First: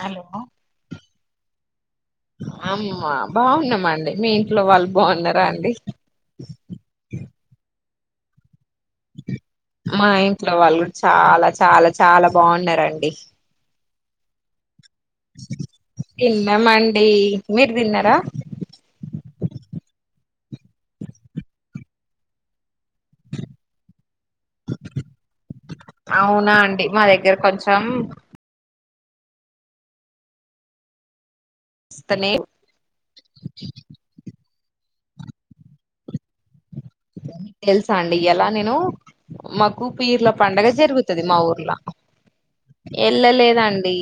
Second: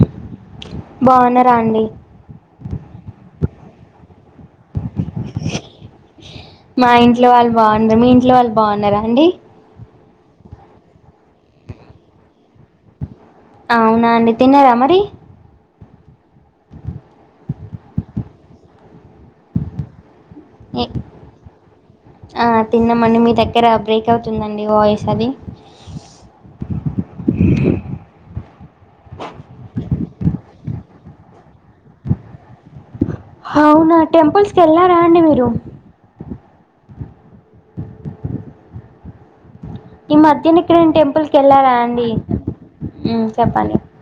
hello బాగున్నావా బాగున్నారా అండి [unintelligible] బాగున్నాం అండి మీ ఇంట్లో వాళ్ళు బాగున్నారా అండి మా ఇంట్లో వాళ్ళు బాగున్నారు మీ ఇంట్లో వాళ్ళు బాగున్నారా అండి మా ఇంట్లో వాళ్ళు కూడా చాలా చాలా చాలా బాగున్నారండి అవునా అండి తిన్నారా మరి తిన్నామండి మీరు తిన్నారా ఆ తిన్నమడి మీ దగ్గర బ్రేక్ అవుతుందండి వాయిస్ అది అవునా అండి మా దగ్గర కొంచెం స్తనేవు అవునా టెంపుల్స్ కఎల్లారాండి మీరు తెలుసా అండి ఇయలా నేను మాకూ ఈ పిర్ల మధ్యన పండగ ఎక్కడైనా జరుగుతది టెంపుల్కి మా వెళ్ళారా ఊర్లో అండి ఉమ్, చెప్పండి ఎళ్ళలేదండి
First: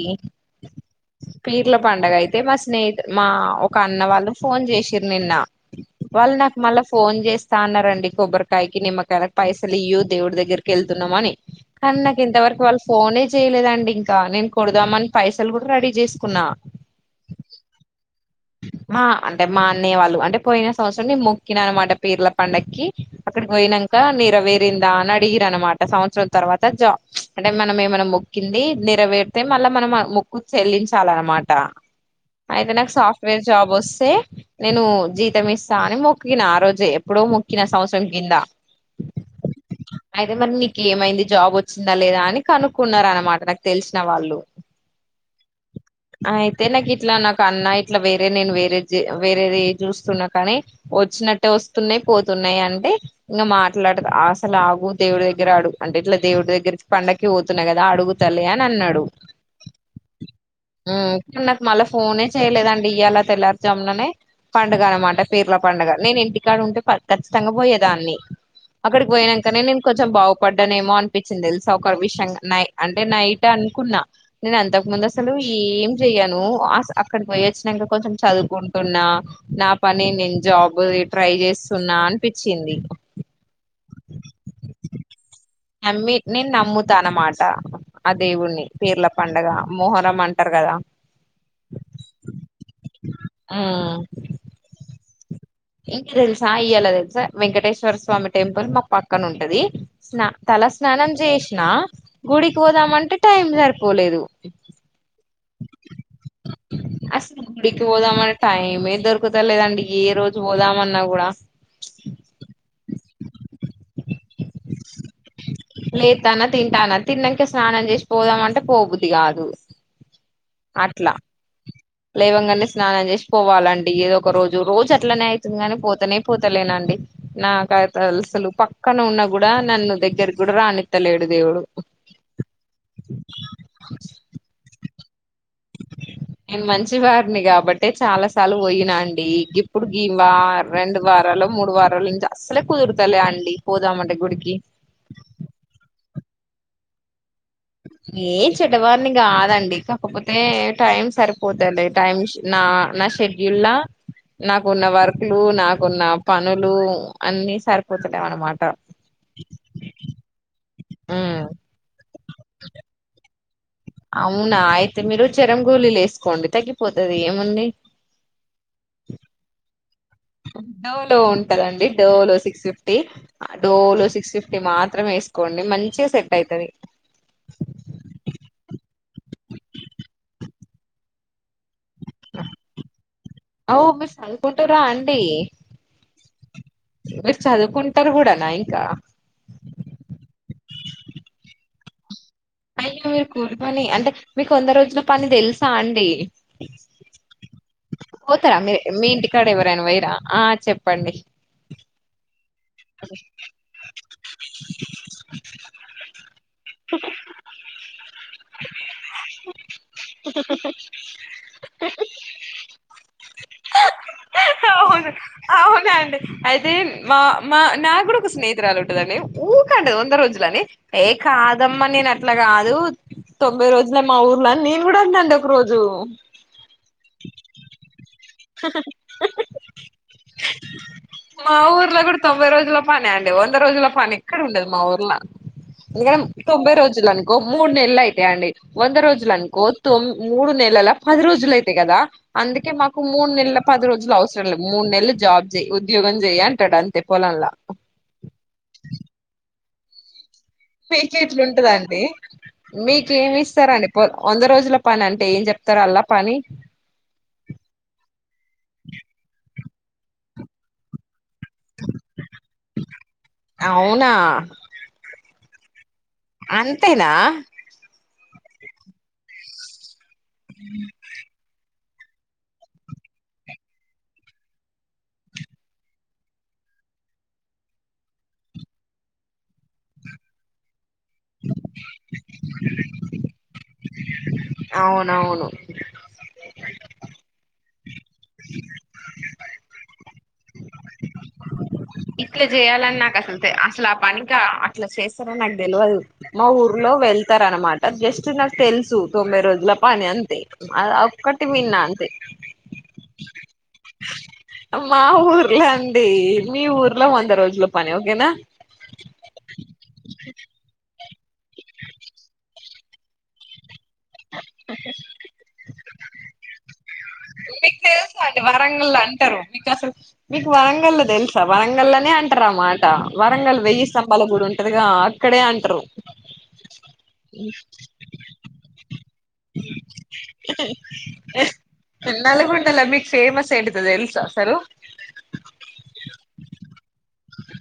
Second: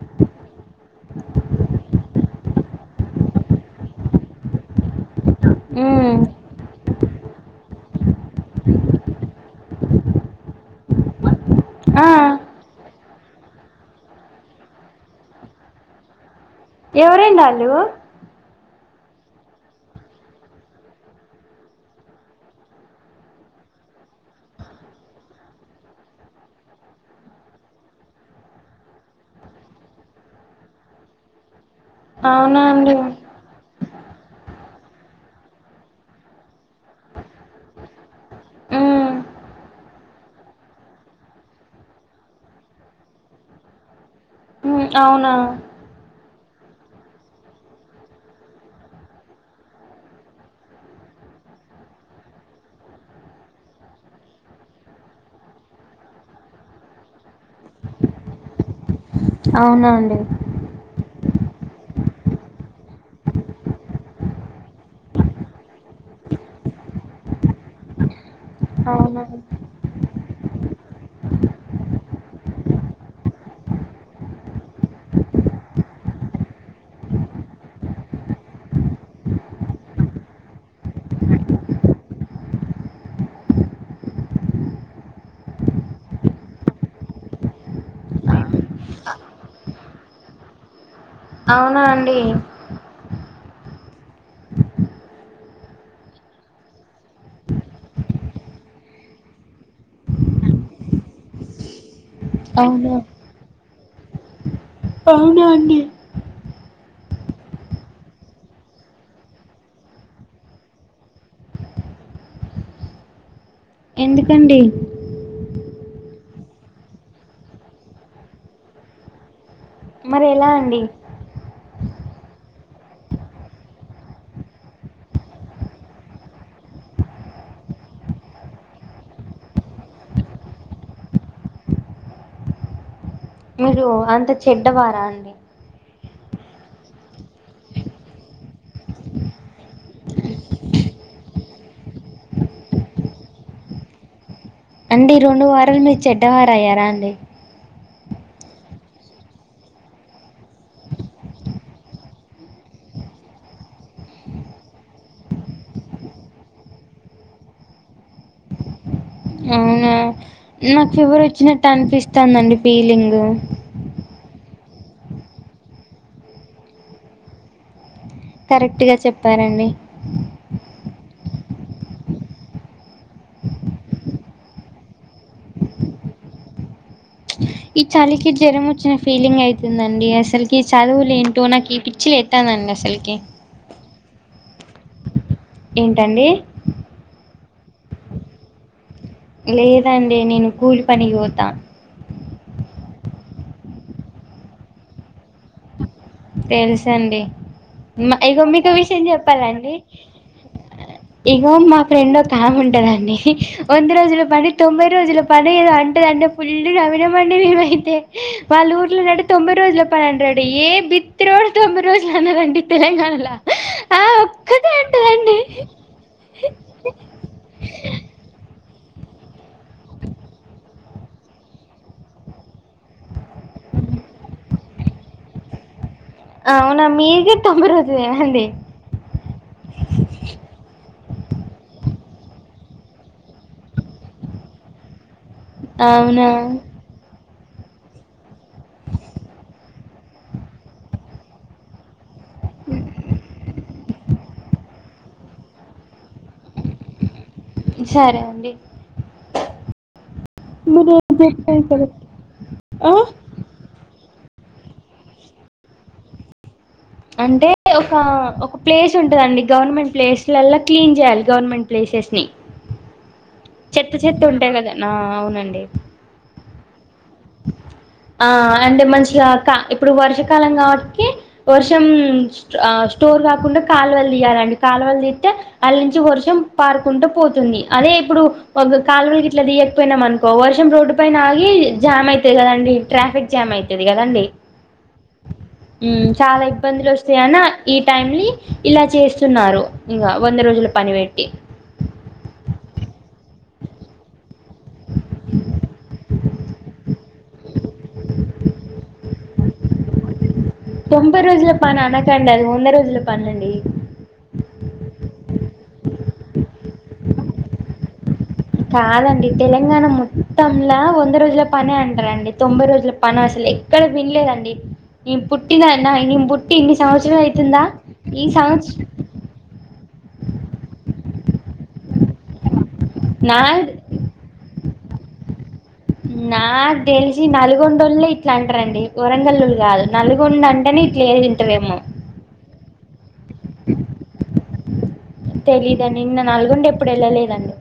పీర్ల పండగ అయితే అయితే మా స్నేహి మా ఒక అన్న వాళ్ళు ఫోన్ చేసిరు నిన్న ఉమ్, వాళ్ళు నాకు మళ్ళా ఫోన్ చేస్తా అన్నారండి కొబ్బరికాయకి నిమ్మకా పైసలు ఇయ్య దేవుడి దగ్గరికి వెళ్తున్నామని ఆ, కన్నకిింతవరకు వల్స్ ఫోనే చేయలేదండి ఇంకా నేను కుడదామని పైసలు కూడా రెడీ చేసుకున్నా ఎవరండాలు అంటే మా అంటే మా అన్నయ వాళ్ళు అంటే పోయిన సంవత్సరం నేను మొక్కినా అనమాట పీర్ల పండగకి అక్కడికి పోయిన నంక నీరవేరిందా అని అడిగిరనమాట సంవత్సరం తర్వాత జా అంటే మనం ఏమనా మొక్కింది నెరవేరితే మళ్ళా మనం ఆ ముక్కు చెల్లించాలన్నమాట అవునా అయితే నాకు అండి సాఫ్ట్వేర్ జాబ్ వస్తే నేను జీతం ఇస్తా అని మొక్కినా ఆ రోజు ఎప్పుడో మొక్కిన సంవత్సరం కింద ఊ అయితే మరి నీకు ఏమైంది జాబ్ వచ్చిందా లేదా అని కనుక్కున్నారు అనమాట నాకు తెలిసిన వాళ్ళు ఉ అవునా అయితే నాకు ఇట్లా నాకు అన్న ఇట్లా వేరే నేను వేరే వేరేది చూస్తున్నా కానీ వచ్చినట్టే వస్తున్నాయి పోతున్నాయి అంటే ఇంకా మాట్లాడదు అసలు ఆగు దేవుడి దగ్గర ఆడుగు అంటే ఇట్లా దేవుడి దగ్గర పండకి పోతున్న కదా అడుగుతలే అని అన్నాడు అవునా అండి ఉమ్, నాకు మళ్ళీ ఫోనే చేయలేదండి ఇయ్యాలా తెల్లారుజాములనే పండుగ అనమాట పీర్ల పండుగ నేను ఇంటికాడు ఉంటే ఖచ్చితంగా పోయేదాన్ని అక్కడికి అవునా పోయినంక నేను కొద్ కొంచెం బాగుపడ్డానేమో అనిపించింది తెలుసా ఒక విషయం నై అంటే నైట్ అనుకున్నా నేను అంతకు ముందు నేన్ అసలు ఏం చెయను అస్ అక్కడికి పోయచ్ ఇంక కొంచెం చదువుకుంటున్నా నా పని నేను జాబ ట్రై చేస్తున్నా అనిపించింది ది నమ్మి నేను నమ్ముతానమాట ఆ దేవుణని పీర్ల పండుగ మొహరం అంటారుగా కద అవునా అండి ఊ ఇంక తెలుసా ఇయలా తెలుసా వెంకటేశ్వర స్వామి టెంపుల్ మా పక్కన ఉంటది స్నా త తలా స్నానం చేసినా గుడికి అవునా పోదామంటే టైం సరిపోలేదు అవున అండి అసలు గుడికి పోదామని టైమే దొరుకుత లేదండి ఏ రోజు పోదామన్నా కూడా ఎందుకండి లేతానా తింటానా తిన్నాకే స్నానం చేసి పోదామంటే పోబుద్ది కాదు మరి ఎలా అండి లేవంగనే స్నానం చేసి పోవాలండి ఏదో ఒక రోజు రోజు అట్లనే అయితుంది గాని పోతనే పోతలేనండి నాకు అసలు పక్కన ఉన్న గూడా నన్ను దగ్గరకి గూడా రానిత్తలేడు దేవుడు మీరు అంత చెడ్డవారా అండి [inaudible] నేను మంచి వారిని గాబట్టే చాలా సార్లు బోయినా అండి ఇప్పుడు గీ రెండు వారాలు మూడు వారాలు ఇంక అసలే కుదురుతలే అండి పోదామంటే గుడికి అండి రెండు వారాలు మీరు చెడ్డవారు అయ్యారా అండి ఏ చెడ్డవారిని గాదండి కాకపోతే టైం సరిపోతలే టైమ్ నా ఆ నా షెడ్యూల నాకున్న వర్క్లు నాకున్న పనులు అన్నిసరిపోతుంటయ్ అన్నమాట అవునా నాకు ఫివరు ఉమ్, వచ్చినట్టు అనిపిస్తందండి ఫీలింగ్ అవునా అయితే మీరు చెరం గోలీలు యేసుకోండి తగ్గిపోతది ఏముంది కరెక్ట్ గా చెప్పారండి డో లో ఉంటదండి డో లో సిక్స్ ఫిఫ్టీ డో లో సిక్స్ ఫిఫ్టీ మాత్రమే యేసుకోండి మంచిగా సెట్ అయితది [inaudible] ఈ చలికి జ్వరం వచ్చిన ఫీలింగ్ అయితుందండి అసలుకి ఈ చదువులు ఏంటో నాకు ఈ పిచ్చి లేతంది అండి అసల్కి ఓ మీరు సదువుకుంటూ రాండి ఏంటండి మీరు చదువుకుంటరు గూడా నా ఇంకా లేదండి నేను కూలి పనికి పోతా అయ్యే మీరు కూలి పని అంటే మీకు వంద రోజుల పని దెలుసా అండి తెల్సండి ఇగో పోతారా మీకు మీరు విషయం మీ ఇంటికాడ చెప్పాలండి ఎవరైనా పోయిరా ఆ చెప్పండి ఇగో మా ఫ్రెండ్ ఒక ఆమె ఉంటది ఉంటదండి వంద రోజుల పని తొంభై రోజుల పని ఏదో అంటదండి ఫుల్లు నవీనమండి మేమై తే వాళ్ళ ఊర్లో నట తొంభై రోజుల పని అంటరట ఏ బిత్ త్తిరోడు తొంభై రోజులు అనరండి తెలంగాణలో ఆ ఒక్కతే అవును అంటదండి అవునండి అయితే మా మా నా గూడ ఒక స్నేహి తురాలు ఉంటదండి ఊకంటదండి వంద రోజులని ఏ కాదమ్మ నేన్ అట్లా కాదు తొంభై రోజులే మా ఊర్లోనేను గూడా అన్న అండి ఒక రోజు అవునా మీరు గూడా తొంబై రోజులే అండి మా ఊర్లో గూడా తొంభై రోజుల పని అండి వంద రోజుల పని ఎక్కడ ఉండదు మా ఊర్ల అవునా ఎందుకంటే తొంభై రోజులు అనుకో మూడు నెలలు అయితాయి అండి వంద రోజులు అనుకో తొం మూడు నెలల పది రోజులు ఇతయ్ గదా అందుకే మాకు మూడు నెల పది రోజులు అవసరం లేదు మూడు నెలలు జాబ్ జేయ్ ఉద్యోగం జేయ్ అంటడు అంతే పొలంలా సరే అండి పీకెట్ల ఉంటదండి మీకేమి ఇస్తారండి పొలం వంద రోజుల పని అంటే ఏం జెప్తరు అల్లా పని అంటే ఒక ఒక ప్లేస్ ఉంటదండి గవర్నమెంట్ ప్లేస్లలా క్లీన్ చేయాలి గవర్నమెంట్ ప్లేసెస్ ని చెత్త అవునా చెత్త ఉంటాయి గదా ఆ అవునండి అంతేనా ఆ అంటే మంచిగా ఇప్పుడు వర్షాకాలం గాబట్టికి వర్ష అ స్టోర్ కాకుండా కాలువలు తీయాలండి కాలువలు దీత్తే అందులో నుంచి వర్షం పా కుంట పోతుంది అదే ఇప్పుడు ఒక కాలువలుకి ఇట్లా దియకపోయినా అనుకో వర్షం రోడ్డు పైన ఆగి జామ్ అయితది కదండి ట్రాఫిక్ జామ్ అయితది కదండి అవునవును మ్ చాలా ఇబ్బందులు వస్తాయాన్న ఈ టైంని ఇలా చేస్తున్నారు ఇంగా వంద రోజుల పని పెట్టి ఇట్లా చేయాలని నాకు అసలు అసలు ఆ పనికి అట్లా చేస్తారని నాకు తెలువదు మా ఊర్లో ఎళ్తారనమాట జస్ట్ నాకు తెలుసు తొంభై రోజుల పని అంతే అది తొంభై ఒక్కటి రోజుల విన్నా పని అంతే అనకండి అది వంద రోజుల పని అండి మా ఊర్లో అండి మీ ఊర్లో వంద రోజుల పని ఓకేనా కాదండి తెలంగాణ మొత్తంలా వంద రోజుల పనే అంటారండి తొంభై రోజుల పని అసలు ఎక్కడ వినలేదండి నేను పుట్టిన నేను బుట్టి ఇన్ని సం మీకు తెలుసా అండి వరంగల్లో అంటారు మీకు అసలు మీకు వరంగల్లో తెలుసు వరంగల్నే అంటారు అ మాట నా వరంగల్ వెయ్యి స్తంభాల గుడి ఉంటదిగా అక్కడే అంటారు నాకు తెలిసి నల్గొండోళ్లే ఇట్లా అంటారండి వరంగల్లు గాదు నల్గొండ అంటేనే ఇట్లా అం టవేమో నల్లగొండల మీక్ ఫేమస్ ఏంటిదో తెలుసా అసలు తెలీదండి నేను నల్గొండే ఎప్పుడు ఎళ్ళలేదండి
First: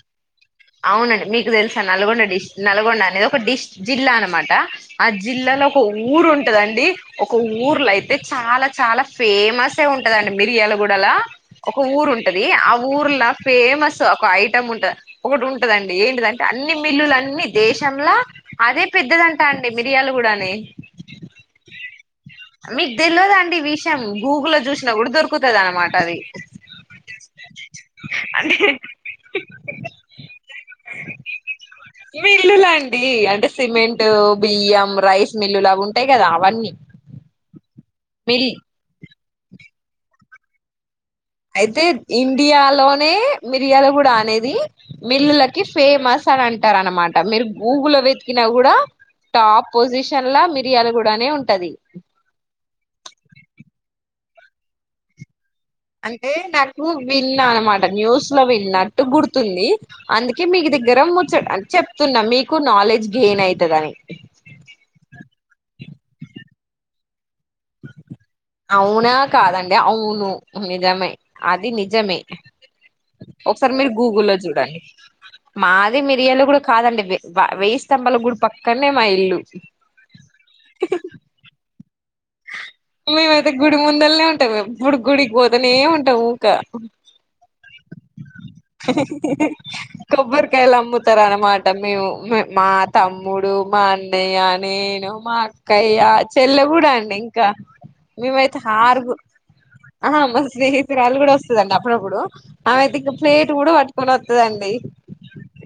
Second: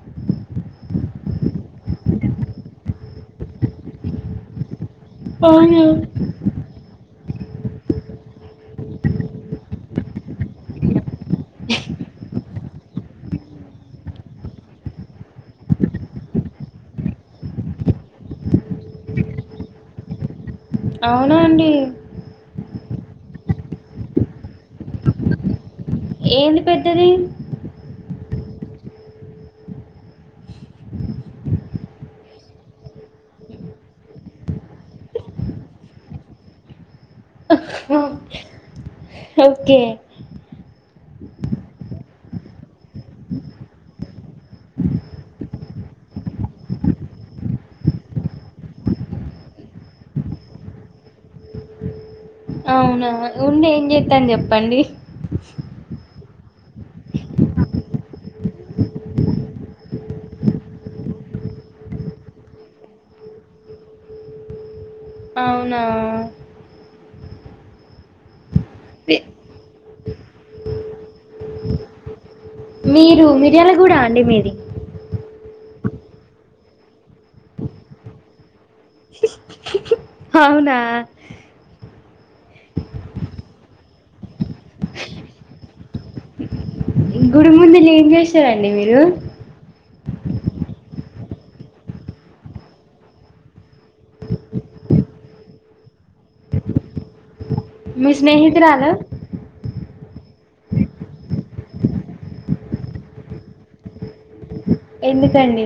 అవునండి మీకు తెలుసా నల్గొండ డిస్ నల్గొండ అనేది ఒక డిస్ జిల్లా అనమాట ఆ జిల్లాలో ఒక అవునా ఊరు ఉంటదండి ఒక ఊర్లో అయితే చాలా చాలా ఫేమస్ ఎ ఉంటదండి మిర్యాలగూడలా ఒక ఊరు ఉంటది ఆ ఊర్లా ఫేమస్ ఒక ఐటమ్ ఉంటది ఒకటి ఉంటదండి ఏంటిదంటే అన్ని మిల్లుల అన్ని దేశంలా అదే పెద్దదంటా అండి మిర్యాలగోడా గనే అవునా అండి మీకు తెలియదండి ఈ విషయం గూగుల్లో లో చూసినా గూడా దొరుకుతుంది అన్నమాట ఏంది పెద్దది అంటే [inaudible] మిల్లులు అండి అంటే సిమెంట్ బియ్యం రైస్ మిల్లులు అవి ఉంటాయి గదా అవన్నీ మిల్ ఓకే అయితే ఇండియాలోనే మిర్యాలగుడా అనేది మిల్లులకి ఫేమస్ అని అంటార అనమాట మీరు గూగుల్లో వెతికినా గూడా టాప్ పొజిషనల్లా మిర్యాలగుడానే ఉంటది అవునా ఉండి ఏం చేస్తాం చెప్పండి ఎ నాకు విన్న అనమాట న్యూస్ వినట్టు గుర్తుతుంది అందుకే మీదగ్గర ముచ్చట చెప్తున్నా మీకు నాలెడ్జ్ గేమ్ నన్యితదాని అవునా [inaudible] అవునా కాదండి అవును నిజమే అది నిజమే మీరు మిర్యాల ఒకసారి మీరు గూడ అండి గూగుల్లో మీది చూడండి మాది మిర్యాలగుడా కాదండి వేయి స్తంభాల గుడి పక్క అక్కనే మా ఇల్లు అవునా మేమైతే గుడి ముందల్నే [unintelligible] టాం ఎప్పుడూ గుడికి పోతానే ఉంటాం ఊక మీరు మళ్ళీ ఏం చేశారండి మీరు కొబ్బరికాయలు అమ్ముతారు అనమాట మేము మా తమ్ముడు మా అన్నయ్య నేను మా అక్కయ చెల్లె కూడా అండి ఇంకా కా మీ మేమైతే స్నేహితురాలు హార్గు ఆహా మా స్నేహితురాలు కూడా వస్ త్తదండి అప్పుడప్పుడు ఆమైతే ఇంగ ప్లేట్ కూడా పట్కొని వస్తుందండి ఎందుకండి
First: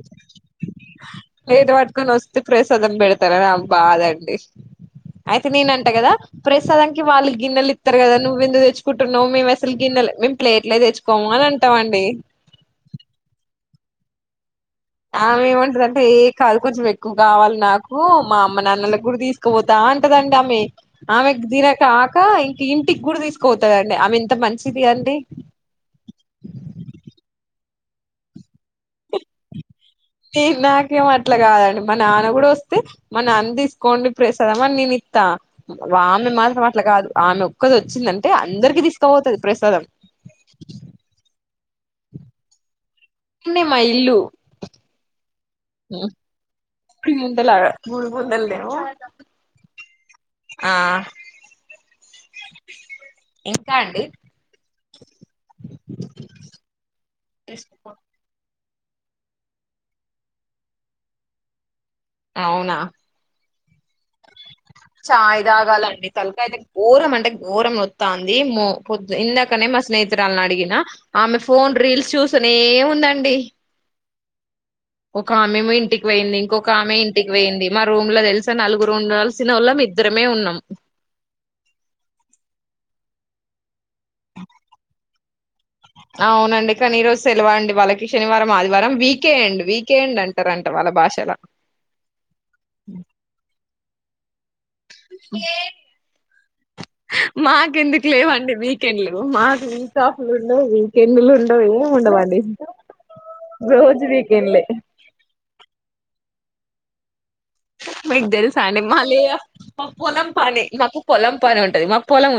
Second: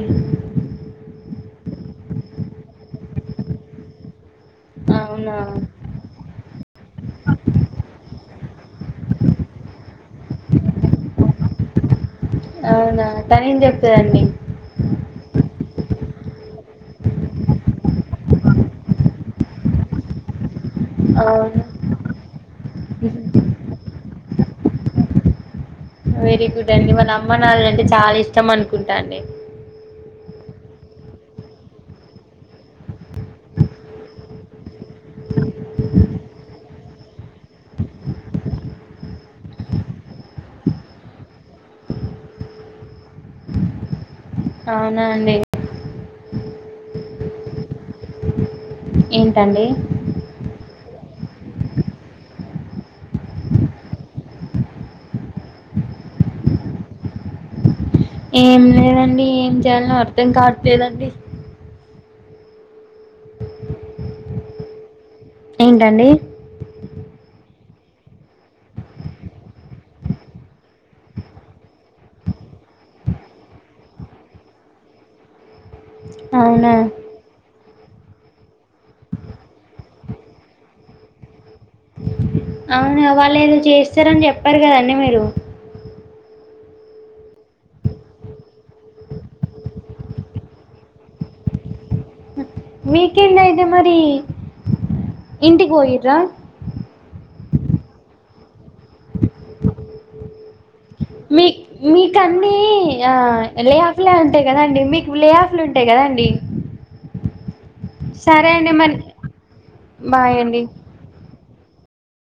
ప్లేట్ పట్టుకొని వస్తే ప్రసాదం పెడతారని ఆమె బాదండి అవునా అయితే నేను అంటా కదా ప్రసాదానికి వాళ్ళు గిన్నెలు ఇత్తారు కదా నువ్వు నువ్వు ఎందుకు తెచ్చుకుంటున్నావు మేము అసలు గిన్నెలు మేము ప్లేట్లే తెచ్చుకోము అని అంటాం అండి అవునా తనేం చెప్తదండి ఆమె ఏమంటది అంటే ఏ కాదు కొంచెం ఎక్కువ కావాలి నాకు మా అమ్మ నాన్నలకు కూడా తీసుకుపోతా అన్ అంటదండి ఆమె ఆమెకి అవును తిన కాక ఇంక ఇంటికి కూడా తీసుకపోతాదన్ డి ఆమె ఇంత మంచిది అండి వెరీ గుడ్ అండి వాళ్ళ అమ్మ నాన్నలంటే చాలా ఇష్టం అనుకుంటాండి తీ నాకేం అట్లా కాదండి మా నాన్న కూడా వస్తే మ నాన్న తీసుకోండి ప్రసాదము అని నేను ఇత్ త్త ఆమె మాత్రం అట్ల కాదు ఆమె ఒక్కది వచ్చిందంటే అందరికి తీసుకుపోతది ప్రసాదం ఈన్నే మా ఇల్లు అవునా అండి [unintelligible] లాగా మూడు పుటల్ది ఏంటండి ఇంక అండి తెస్ ఏం లేదండి ఏం చేయలో అర్థం కావట్లేదండి అవునా చాయ్ ఏంటండి తాగాలండి తలకయితే ఘోరం అంటే ఘోరం వ తాంది మో పొద్ ఇందాకనే మా స్నేహితురాలని అడిగిన ఆమె ఫోన్ రీల్స్ చూస్తానే ఉందండి ఒక ఆమెమో ఇంటికి పోయింది ఇంకొక అవునా ఆమె ఇంటికి పోయింది మా రూమ్ లో తెల్సా నలుగురు ఉండాల్స్ ల్సినోలం ఇద్దరమే ఉన్నాం అవును వాళ్ళు ఏదో చేస్తారని చెప్పారు కదండి మీరు అవునండి కానీ ఈ రోజు సెలవ అండి వాళ్ళకి శనివారం ఆదివారం వీకెండ్ వీకెండ్ అంటారంట వాళ్ళకి భాషలా మ్మ్ వీకెండ్ అయితే మరి ఇంటికి పొయ్యిర్ర మాకెందుకు లేవండి వీకెండ్లు మాకు వీక్ ఆఫ్ లు ఉండవ్ వీ మీ మీకు అన్నీ ఆ లే రోజు ఆఫ్లే ఉంటాయి వీకెండ్లే కదాండి మీకు లే ఆఫ్లు ఉంటాయి కదండి మీకు సరే తెలుసా అండి మరి మా లే ఆఫ్ మా పొలం బాయ్ అండి పని మాకు పొలం పని ఉంటది మాకు పొలం ఉంది